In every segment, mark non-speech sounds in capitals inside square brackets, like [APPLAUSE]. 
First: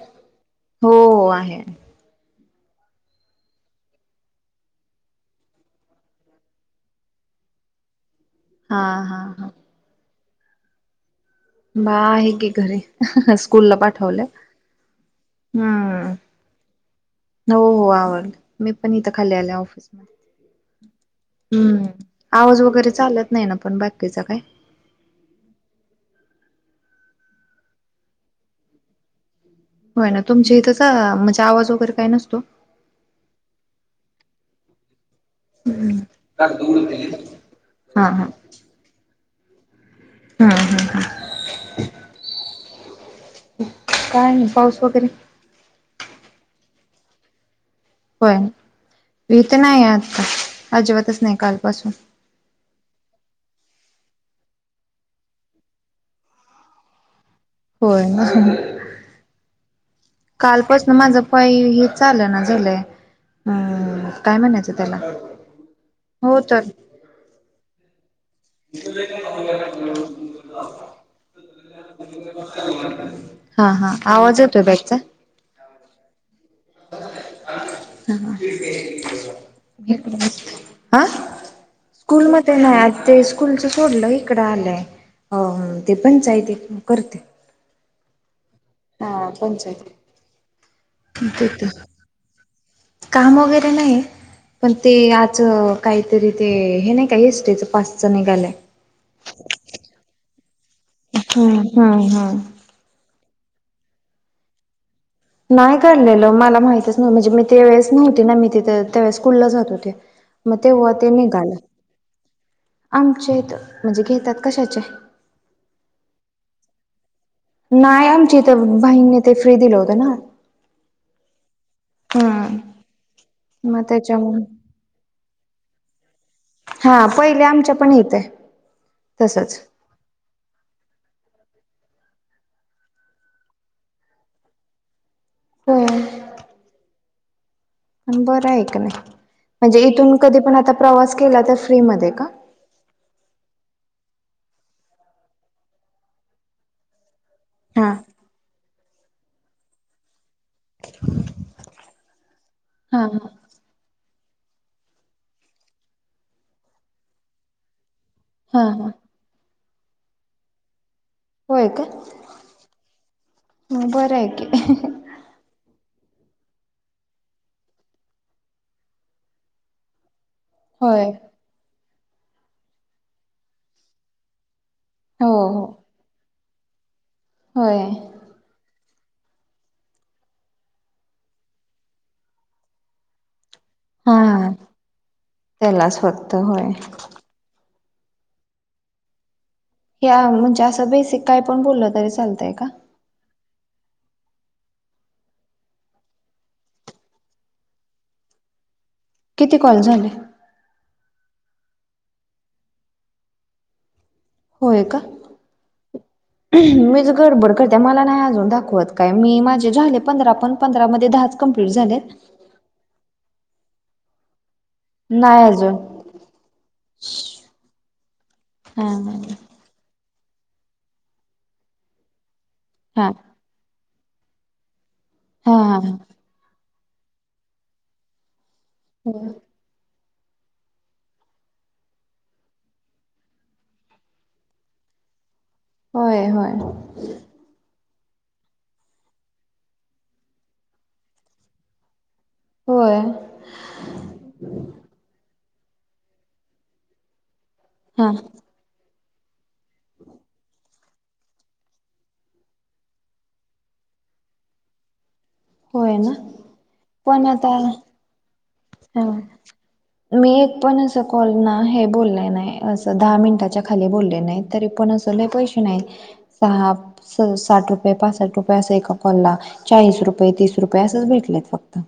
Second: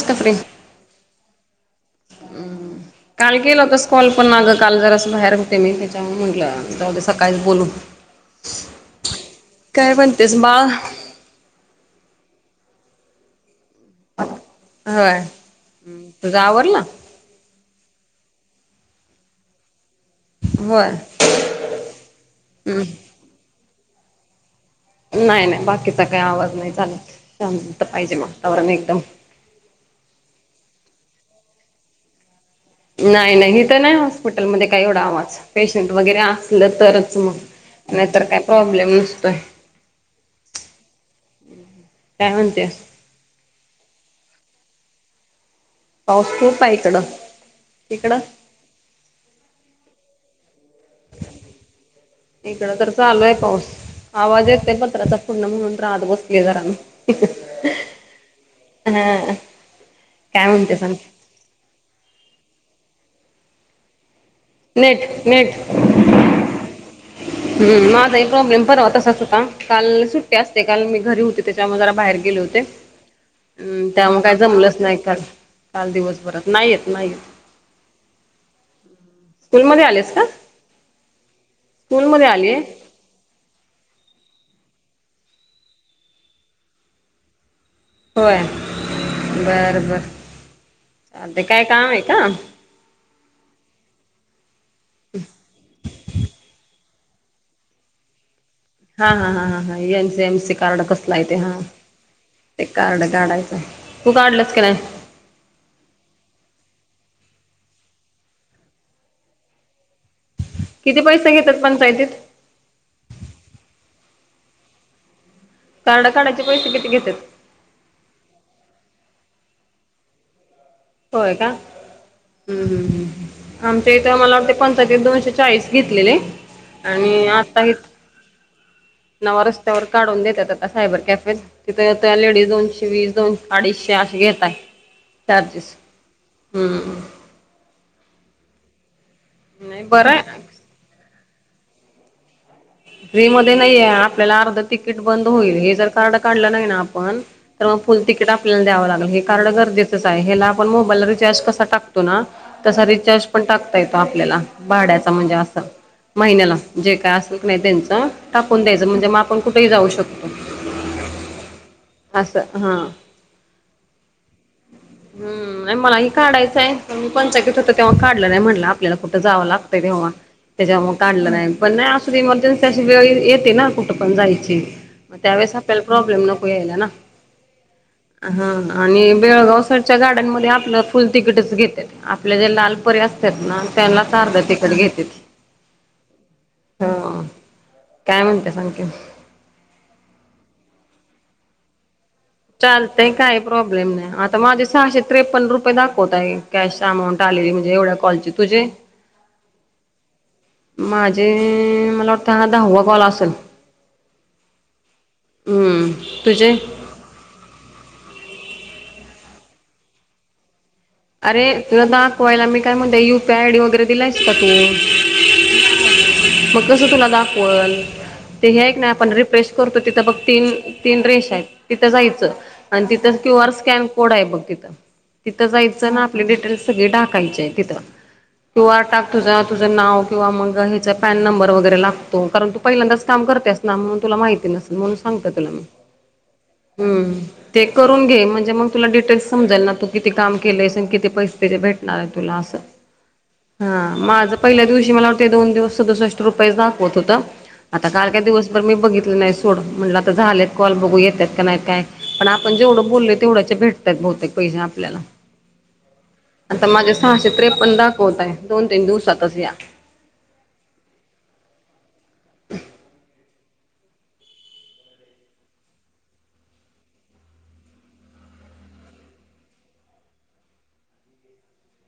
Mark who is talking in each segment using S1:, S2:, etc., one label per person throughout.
S1: मुस्तफरी
S2: हो आहे
S1: हम् काल केलं होतस कॉल पण ना आगं काल जर असं बाहेर होते मी त्याच्यामुळे म्हटलं सकाळी बोलू
S2: हा हा हा
S1: काय म्हणतेस मा
S2: बा आहे की घरी स्कूलला पाठवल्या
S1: हय तुझा आवर ना
S2: हो हो आवड मी पण इथं खाली आल्या ऑफिस
S1: होय
S2: हम्म आवाज
S1: हम्म
S2: वगैरे चालत नाही ना पण बाकीचा काय
S1: नाही नाही बाकीचा काही आवाज नाही चाला तर पाहिजे वातावरण एकदम
S2: होय ना तुमच्या इथंचा म्हणजे आवाज वगैरे काय नसतो
S1: नाही नाही ह तर नाही हॉस्पिटलमध्येध्ये काही एवढा आवाज पेशंट वगैरे असलं तरच मग
S2: हा
S1: नाहीतर
S2: हा
S1: काय प्रॉब्लेम नसतोय
S2: हा हा
S1: काय म्हणते
S2: काय पाऊस वगैरे
S1: पाऊस खूप आहे इकडं तिकडं
S2: हो भीथ नाही आता अजिबातच नाही कालपासून
S1: इकड तर चालू आहे पाऊस आवाज येतय पत्राचा पूर्ण म्हणून राहत बसली जरान
S2: होय
S1: हा काय म्हणते
S2: कालपास
S1: सांग.
S2: ना माझं उ काय हे चाल ना झालंय हम् काय म्हणायचं त्याला
S1: नेट नेट
S2: हो तर
S1: हम्म माता प्रॉब्लेम पररावा तसाच होता काल सुट्टी असते काल मी घरी होते त्याच्यामुळे जरा बाहेर गेले होते
S2: हा
S1: हम्म
S2: हा
S1: त्यामुळे काय
S2: आवाज येतोय
S1: जमलंच
S2: बॅगचा
S1: नाही काल काल दिवसभरात नाही येत नाही येत
S2: ह
S1: स्कूलमध्ये आलेस का?
S2: हा स्कूल
S1: स्कूलमध्ये
S2: मध्ये
S1: आलीय
S2: नाही आज ते कुलच सोडलं इकडं आलंय अ ते पंचायित करते
S1: होय
S2: हा
S1: बर
S2: पंचायती
S1: बर ते काय
S2: तिथे
S1: काम आहे का
S2: काम वगैरे नाही पण ते आज काहीतरी ते हे नाही काय एसटेच पाचचं निघालय
S1: हा हा हा हा हा M C M C card कसला येते हा
S2: हम्म हम्म हम्म
S1: ते काड काढायचं तू काढलंस काी नाही
S2: नाही घडलेल मला माहितच नव म्हणजे मी ते वेळेस नव्हती ना मी तिथ त्यावेळेस कुललं जात होते मग तेव्हा
S1: किती
S2: ते
S1: पैसे
S2: निघाल
S1: घेतात पंचायतीत
S2: आमचे म्हणजे घेतात कशाचे
S1: कारड कााचे पैसे किती घेत
S2: नाही आमची इथ बाहीईंने ते फ्री दिलं होतं ना
S1: होय का
S2: हम्म.
S1: हम् हम् हम
S2: मग
S1: आमच्या इथं मला
S2: त्याच्यामुळे
S1: वाटते पंचा ते दोनशे चाळीस घेतलेले
S2: हा
S1: आणि
S2: पहिले
S1: आता ह
S2: आमच्या पण इथे
S1: नवा
S2: तसच.
S1: रस्त्यावर काढून देतात आता सायबर कॅफे तिथे त्या लेडीज दोनशे वीस दोनशे अडीचशे असे घेतय
S2: होय
S1: हम्म
S2: अबरयकणे म्हणजे
S1: नाही बरं
S2: इथून कधी
S1: आहे
S2: पण आता प्रवास केला तर फ्रीमध्ये का
S1: व्री मध्ये नाहीये आपल्याला अर्ध तिकीट बंद होईल हे जर कार्ड काढलं नाही ना आपण तर मग
S2: हा.
S1: फुल तिकीट आपल्याला द्यावं लागलं हे कार्ड गरजेचंच आहे हेला आपण मोबाईलला रिचार्ज कसा टकतो ना तसा
S2: हा
S1: रिचार्ज
S2: हा
S1: पण टाकत येत आपल्याला भाड्याचा म्हणजे असं महिन्याला जे काय असेल की नाही त्यांच
S2: हा
S1: टाकून द्यायचं
S2: हा.
S1: म्हणजे मग आपण कुठेही जाऊ शकतो
S2: होय का
S1: असं हां
S2: बरं आहे की
S1: हम्म आणि मलाही काढायचंय पण मी पंचाकीत होत तेव्हा काढलं नाही म्हटलं आपल्याला कुठं जावं लागतंय तेव्हा त्याच्यामुळे
S2: होय.
S1: काढलं नाही पण नाही अस इमर्जन्सी अशी वेळ येते ना कुठं पण जायची मग
S2: हो
S1: त्यावेळेस
S2: हो
S1: आपल्याला प्रॉब्लेम नको यायला ना
S2: होय
S1: हा आणि बेळगावसरच्या गाड्यांना मध्ये आपलं फुल तिकीटच घेतेत आपल्या जे लालपऱ्या असतात ना त्यांनाच
S2: हा
S1: आर्ध तिकिट घेतेत
S2: त्यालाच फक्त होय
S1: हो काय म्हणते सांग की
S2: ह म्हणजे असं बेसिक काय पण बोललं तरी चालत
S1: चाल काही प्रॉब्लेम नाही आता माझे सहाे त्रपन् रुये दाखवताय कॅश अमाऊंट आलेली म्हणजे एवढ्या कॉल तुझे
S2: किती कॉल झाले
S1: माझे मला वाटतं ह दहावा कॉल असेल
S2: होय का
S1: हम्म तुझे
S2: मीच घरबर क त्या मला नाही अजून दाखवत काय मी माझे झाले पंधरा पण पंधरामध्ये
S1: अरे तुला दाखवायला मी काय म्हणते यु पी आय आयडी वगैरे दिलायस का तू
S2: नाही अजून
S1: मग कस तुला दाखवल ते हे
S2: हा
S1: नाही आपण रिप्रेश करतो तिथं बघ तीन तीन रेश आहेत तिथं जायचं आणि
S2: हा
S1: तिथं क्यूआर स्कॅन कोड आहे बघ तिथं तिथं
S2: हा
S1: जायच
S2: हा हा
S1: आपली डिटेल्स सगळे टाकाय तिथ क्यूआर टाक तुझा तुझं नाव किंवा मग ह्याचा पॅन नंबर वगैरे लागतो कारण तू पहिल्यांदाच काम करतेयास ना म्हणून तुला माहिती नसेल म्हणून सांगता तुला मी
S2: होय होय
S1: हम् ते करून घे म्हणजे मग तुला डिटेल्स समजाल ना तू किती काम केलस आण किती पैसे भेटणार आहे तुला असं
S2: होय
S1: हा माझं पहिल्या दिवशी मला वाते दोन दिवस सदुसष्ट रुपये दाखवत होत आता
S2: हा
S1: काल का दिवस तरर मी बघितलं नाही सोड म्हटलं आता झालेत कॉल बघू येतात का नाही काय पण आपण जेवढं बोललो तेवढ्याच्या भेट बहुतेक पैसे आपल्याला
S2: होय ना
S1: आता माझे
S2: पण
S1: सहाशे
S2: आता
S1: त्रेपन दाखवतं आहे दोन तीन
S2: हा
S1: दिवसातच या
S2: मी एक पण अस कॉल ना हे बोलले नाही असं दहा मिनटाच्या खाली बोलले नाहीत तरी पण असे लय पैसे नाही सहा स साठ रुपये पाचसाठ रुपये असं एका कॉलला चाळीस रुपये तीस रुपये असंच भेटलेत फक्त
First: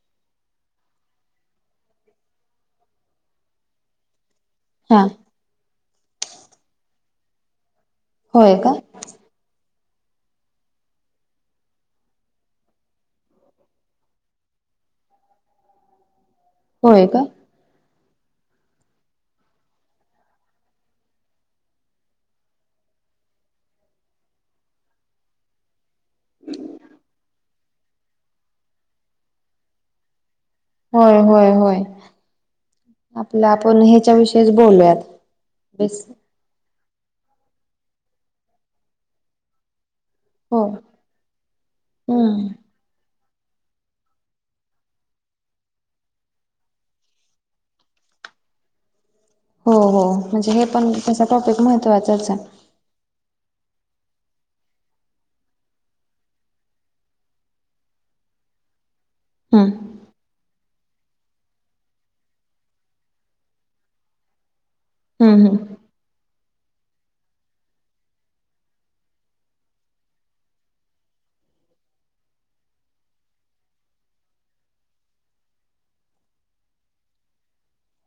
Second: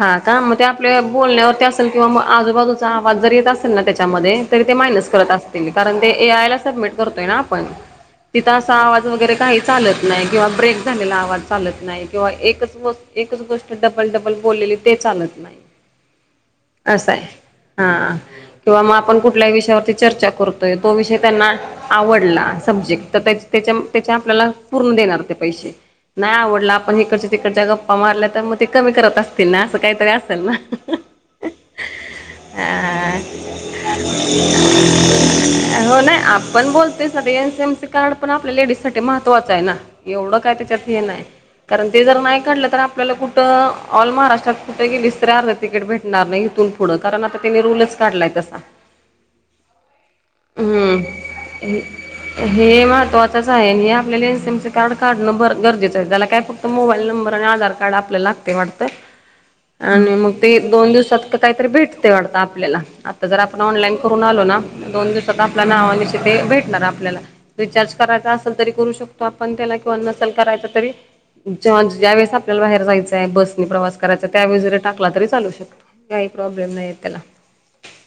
S1: हा का मग ते आपल्या बोलण्यावरती असेल किंवा मग आजूबाजूचा आवाज जर येत असेल ना त्याच्यामध्ये तरी ते
S2: हा
S1: मान्यच करत असतील कारण की ते ए आय ला सबमिट करतो आहे ना आपण
S2: होय का
S1: वगरे काही चालत नाही किंवा ब्रेक झालेला आवाज चालत नाही किंवा एकच एकच गोष्ट डबल डबल बोललेली ते चालत नाही
S2: होय
S1: असंय
S2: का
S1: हा किंवा मग आपण कुठल्याही विषयावरती चर्चा करतोय तो विषय त्यांना आवडला सब्जेक्ट तर त्या त्याच्या आपल्याला पूर्ण देणार ते पैसे नाही आवडलं आपण इिकडच्या तिकडच्या गप्पा मारल्या तर मग ते कमी करत असतील ना असं काहीतरी असेल ना
S2: होय होय होय आपल्या आपण ह्याच्या विषयीच बोलूयात
S1: हो
S2: बेस
S1: नाही आपण बोलते एनसीएमसी कार्ड पण आपल्या लेडीज साठी महत्वाचं आहे ना एवढं काय
S2: हो
S1: त्याच्यात हे नाही कारण ते जर नाही
S2: हम्म
S1: काढलं तर आपल्याला कुठं ऑल महाराष्ट्रात कुठे गेलीस तरी तिकीट भेटणार नाही इथून पुढं कारण आता त्यांनी रूलच काढलाय तसा
S2: हो हो म्हणजे हे पण तसा टॉपिक
S1: हम्म
S2: महत्त्वाचाच आहे
S1: हे हे महत्वाचंच आहे आणि हे आपल्याला एनसीएमसी कार्ड काढणं बर गरजेचं आहे त्याला काय फत मोबाईल नंबर आणि आधार कार्ड आपल लागतंय वाटतं
S2: हम
S1: आणि मग ते दोन दिवसात क काहीतरी भेटते वाटत आपल्याला आता जर आपण ऑनलाईन करून आलो ना दोन दिवसात
S2: हम्म हम्म
S1: आपल्याला नावानिशीते भेटणार आपल्याला रिचार्ज करायचा असल तरी करू शकतो आपण त्याला किंवा नसल करायच तरी जेव्हा ज्या वेळेस आपल्याला बाहेर जायचं आहे बस मी प्रवास करायचा त्यावेळेस जरी टाकला तरी चालू शकतो काही प्रॉब्लेम नाही येत त्याला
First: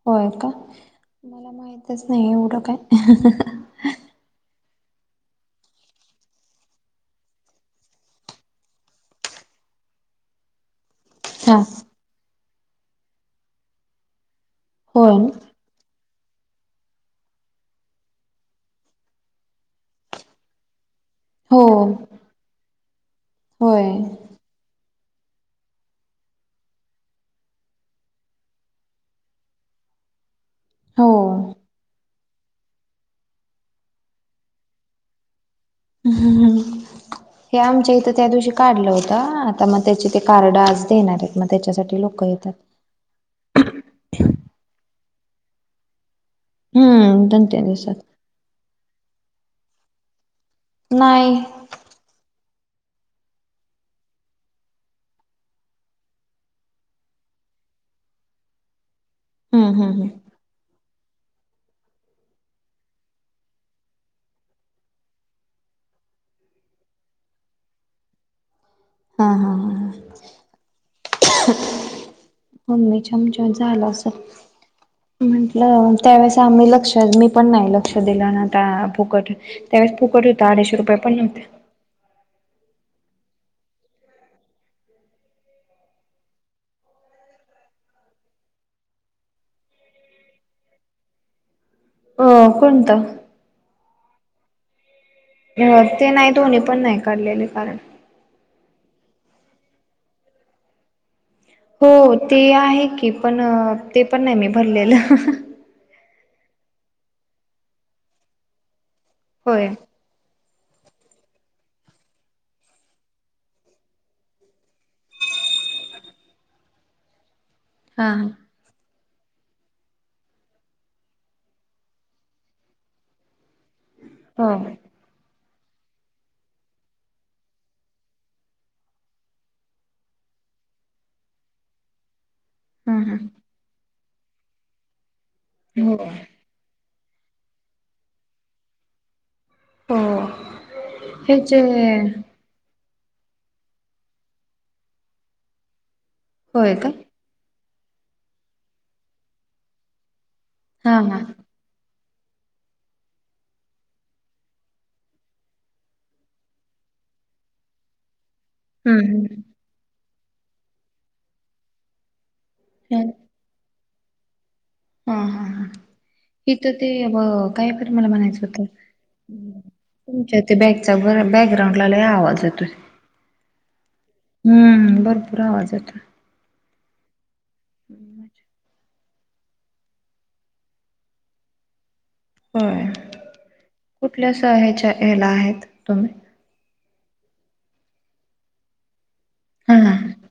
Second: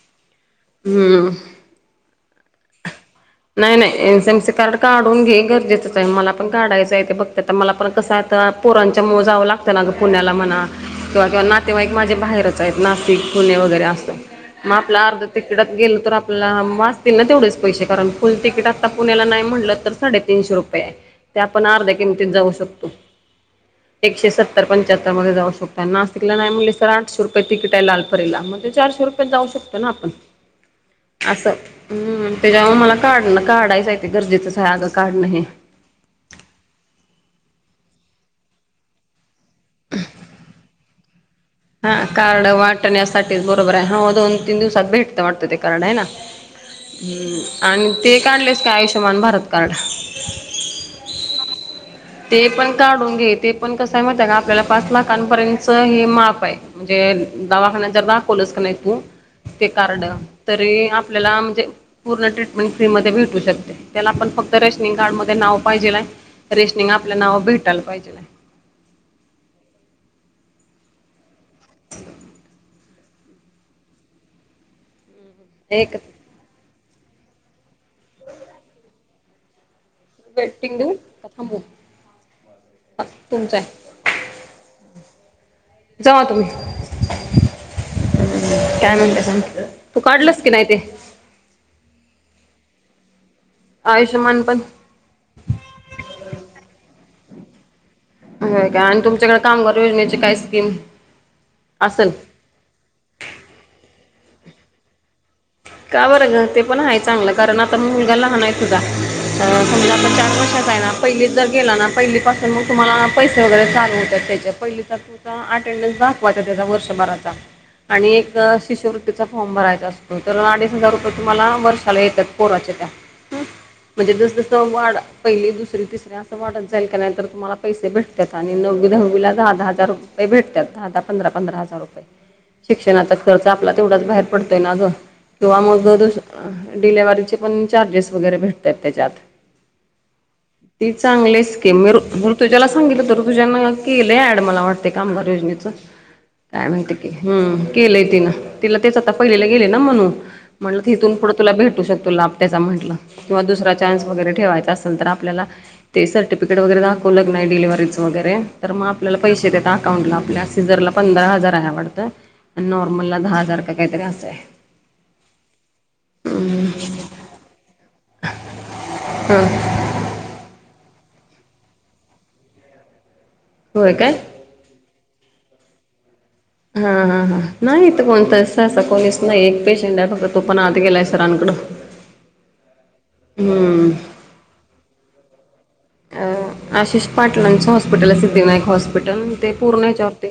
S2: होय का
S1: हम्म
S2: मला माहितच नाही एवडं काय अ हं हं हं
S1: नाय नाय एनसी एमसी कार्ड काढून घे गरजेचंच हाय मला पण काढायचं आहे ते फक्त तर मला पण कसं आता पोरांच्या मुळं जावं लागतं त्यांना गा पुण्याला म्हणा किंवा किंवा
S2: हा
S1: नातेवाईक माझे बाहेरच आहेत नाशिक पुणे वगैरे असं मा आपलं
S2: होय
S1: अर्ध ते तिकीटात गेलो तर आपल्याला वाचतील ना तेवढेच पैसे कारण फुल तिकीट आता पुण्याला नाही म्हलतर तर साडेतीनशे रुपये ते
S2: हो
S1: आपण अर्ध्या किमतीत जाऊ शकतो
S2: होय
S1: एकशे संत्तर पंच्च्यात मध्ये जाऊ शकतो नाशिकला नाही म्हट सर आठशे रुपये तिकीट आहे लालपरीेला मग ते चारशे रुपयात जाऊ शकतो ना आपण
S2: ह
S1: असं हम् त्याच्यावर मला काढणं काढायचं आहे ते गरजेचंच अगं काढणं हे
S2: ् हे आमच्या इथं त्या दिवशी काढलं होतं आ तर मग त्याचे ते कार्ड आज देणार आहेत म
S1: हा कार्ड वाटण्यासाठीच बरोबर आहे ह दोन तीन दिवसात भेटत वाटतं ते कार्ड आहे ना हम्म
S2: दोन तीन
S1: आणि
S2: दिवसात
S1: ते काढलेस का आयुष्यमान भारत कार्ड
S2: नाय
S1: ते पण काढून घे ते पण कस हाय माहिती आहे का आपल्याला पाच लाखांपर्यंतच हे माप आहे म्हणजे दवाखान्या जर दाखवलस कनाय तू ते
S2: हम्म
S1: कार्ड
S2: हम्म
S1: तरी आपल्याला म्हणजे पूर्ण ट्रीटमेंट फ्री मध्ये भेटू शकते त्याला आपण फक्त रेशनिंग कार्ड मध्ये नाव पाहिजेलाय तिनं आपलं नाव भेटायला पाहिजे
S2: हा हा हा ह मम्मीच्या आमच्या झाल असल
S1: आहे
S2: म्हंटल
S1: एक
S2: त्यावेळेस आम्ही लक्षात मी पण नाही लक्ष दिलं न आता फुकट त्यावेळेस फुकट होतं
S1: वेटिंग
S2: अडीचशे रुपये पण नव्हते
S1: अ तुमचं आय जावा तुम्ही काय म्हणतय संपल तू काढलस की नाही ते
S2: अ कोणतं
S1: आयुष्यमान पण
S2: ह्य ते नाही दोन्ही पण नाही काढलेले कार्ड.
S1: व्ह का आणि तुमच्याकडे कामगार योजनेची काय स्कीम.
S2: हो
S1: असेल
S2: ते आहे की पण ते पण नाय मी भरलेलं.
S1: का बरं घर ते पण हाय चांगलं कारण आता मुलगा लहान. तुझा ह
S2: होय
S1: समजा आता चार वर्षांचा हाय ना. पहिलीत जर गेला ना पहिली पासून मग तुम्हाला पैसे वगैरे चालू होतात त्याचे पहिली तर तो. तुझा अटेंडन्स दाखवायचा त्यजा वर्षभराचा.
S2: हा
S1: आणि एक अ शिष्यवृत्तीचा फॉम भरायचा असतो. कारण अडीच हजार रुपये तुम्हाला वर्षाला येतात पोराच्या त्या हं म्हणजे जस
S2: हो
S1: जस वाढ. पहिली दुसरी तिसरी असं वाढत जाईल का नाय तर तुम्हाला पैसे भेटत्यात आणि नववी दहावीला दहा दहा हजार रुपये. लय भेटत्यात दहादहा पंधरा-पंधरा हजार
S2: - -
S1: रये. शिक्षणाचा खर्च आपला तेवढाच बाहेर पडतोय ना ग. किंवा मग
S2: हो
S1: डिलेव्हरीचे पण चार्जेस वगैरे भेटतात त्याच्यात.
S2: हो
S1: ती चांगलीच
S2: ह्याचे
S1: की तुझ्याला सांगितलं तर तुझ्याना केलं ऍड मला वाटते कामगार योजनेचं काय
S2: होय का
S1: माहिती. हम् केलंय तिनं तिला तेच आता पहिलेला गेले ना म्हणू म्हणलं
S2: हा
S1: इथून
S2: हा
S1: पुढं तुला भेटू शकतो लाभ त्याचा म्हंटलं किंवा दुसरा चान्स वगैरे ठेवायचा असेल तर आपल्याला ते सर्टिफिकेट वगैरे दाखवल नाही डिलिव्हरीच वगैरे तर मग आपल्याला
S2: हम्म
S1: पैसे देत अकाउंटला आपल्या सिझरला पंधरा हजार आहे वाटतं आणि
S2: हम्म
S1: नॉर्मलला दहा हजार का काहीतरी असं आहे.
S2: हा हा ह इथं ते अ ब काय बर मला म्हणायचं होत
S1: हां
S2: तुमच्या ते बॅकचा बॅकग्राउंड ला लय आवाज येतोय.
S1: होय काय.
S2: हम्म भरपूर आवाज येतोय.
S1: हा हा हा नाही इथ कोण त सा स कोणीस. नाही एक पेशंट आहे फक्त तो पण आत गेलाय सरांकडं.
S2: होय.
S1: हम्म.
S2: कुठल्या स ह्याच्या हला आहेत तुम्ही.
S1: अ आशिष पाटलांचं हॉस्पिटल हाय सिद्धविनायक हॉस्पिटल ते
S2: हा हा
S1: पुर्णहेच्यावरती.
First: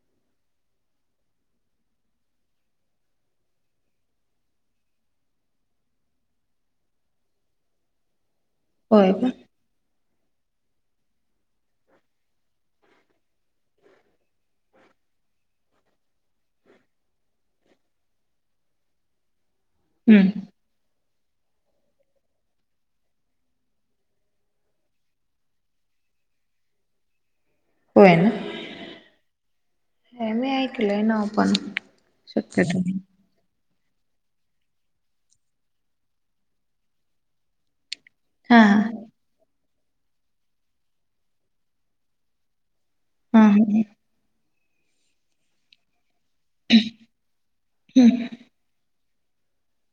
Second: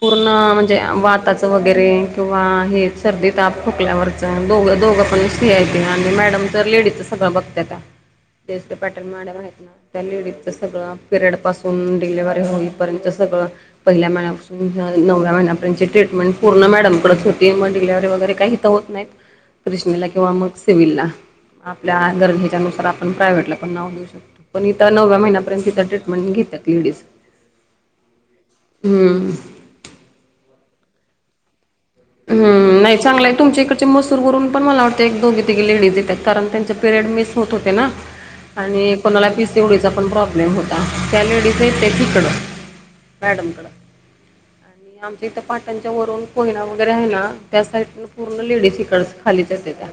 S1: पूर्ण म्हणजे वाताच वगैरे किंवा हेच सर्दी ताप ठोकल्यावर. अ दोघ दोघपण सीआयटी आणि मॅडम तर लेडीजच सगळं बघत्यात्या.
S2: - -
S1: तेस्ट पटर् मॅडम ना. त्या लेडीचं सगळं पिरियड पासून डिलेव्हरी होईपर्यंत सगळं पहिल्या महिन्यापासून नव्या महिन्यापर्यंतची ट्रीटमेंट पूर्ण मॅडमकडेच होती मग डिलिव्हरी वगैर काही इथे होत नाही.
S2: [INAUDIBLE]
S1: कृिष्णीला किंवा
S2: हम्म
S1: मग सिव्हिलला आपल्या गरजेच्यानुसार आपण प्रायव्हेटला पण नाव देऊ शकतो. पण इथ नव्या महिन्यापर्यंतिथ ट्रीटमेंट घेता लेडीज.
S2: होय ना?
S1: हम्म.
S2: हे मी ऐकलोय नाव पण शक्यतो
S1: हम् नाही चांगलाय तुमच्या इकडे च मसूर वरुन पण मला वाटतं एक दोघी तिघी लेडीज येतात कारण त्यांचे पिरियड मिस होत होते ना
S2: हा हा
S1: आणि कोणाला पीसीओडीचा पण प्रॉब्लेम होता त्या लेडीज य ते तिकडं मॅडम कड
S2: हम्म
S1: आणि आमच्या इथं पाटणच्या वरून पयना तर आहे ना त्या सा पूर्ण लेडीस इकड खाली येते त्या.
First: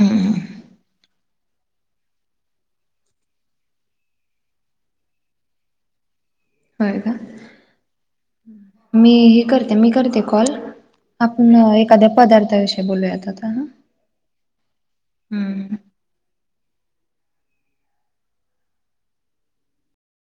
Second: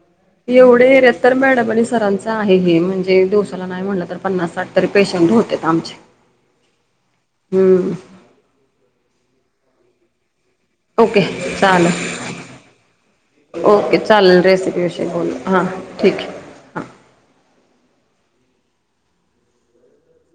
S2: हम.
S1: एवढे एर्यात तर मॅडम आणि सरांचं आहे हे म्हणजे दिवसाला नाही म्हणलं तर पन्नास साठ तरी पेशंट होतेत आमचे.
S2: होय का!
S1: हम्म!
S2: मी हे करते मी करते कॉल
S1: ओके
S2: आपण
S1: चाले
S2: एखाद्या पदार्थाविषयी बोलूयात आता हा
S1: ओके चालेल रेसिपी विषयी बोल हा.
S2: हम्म
S1: ठीक आहे. हां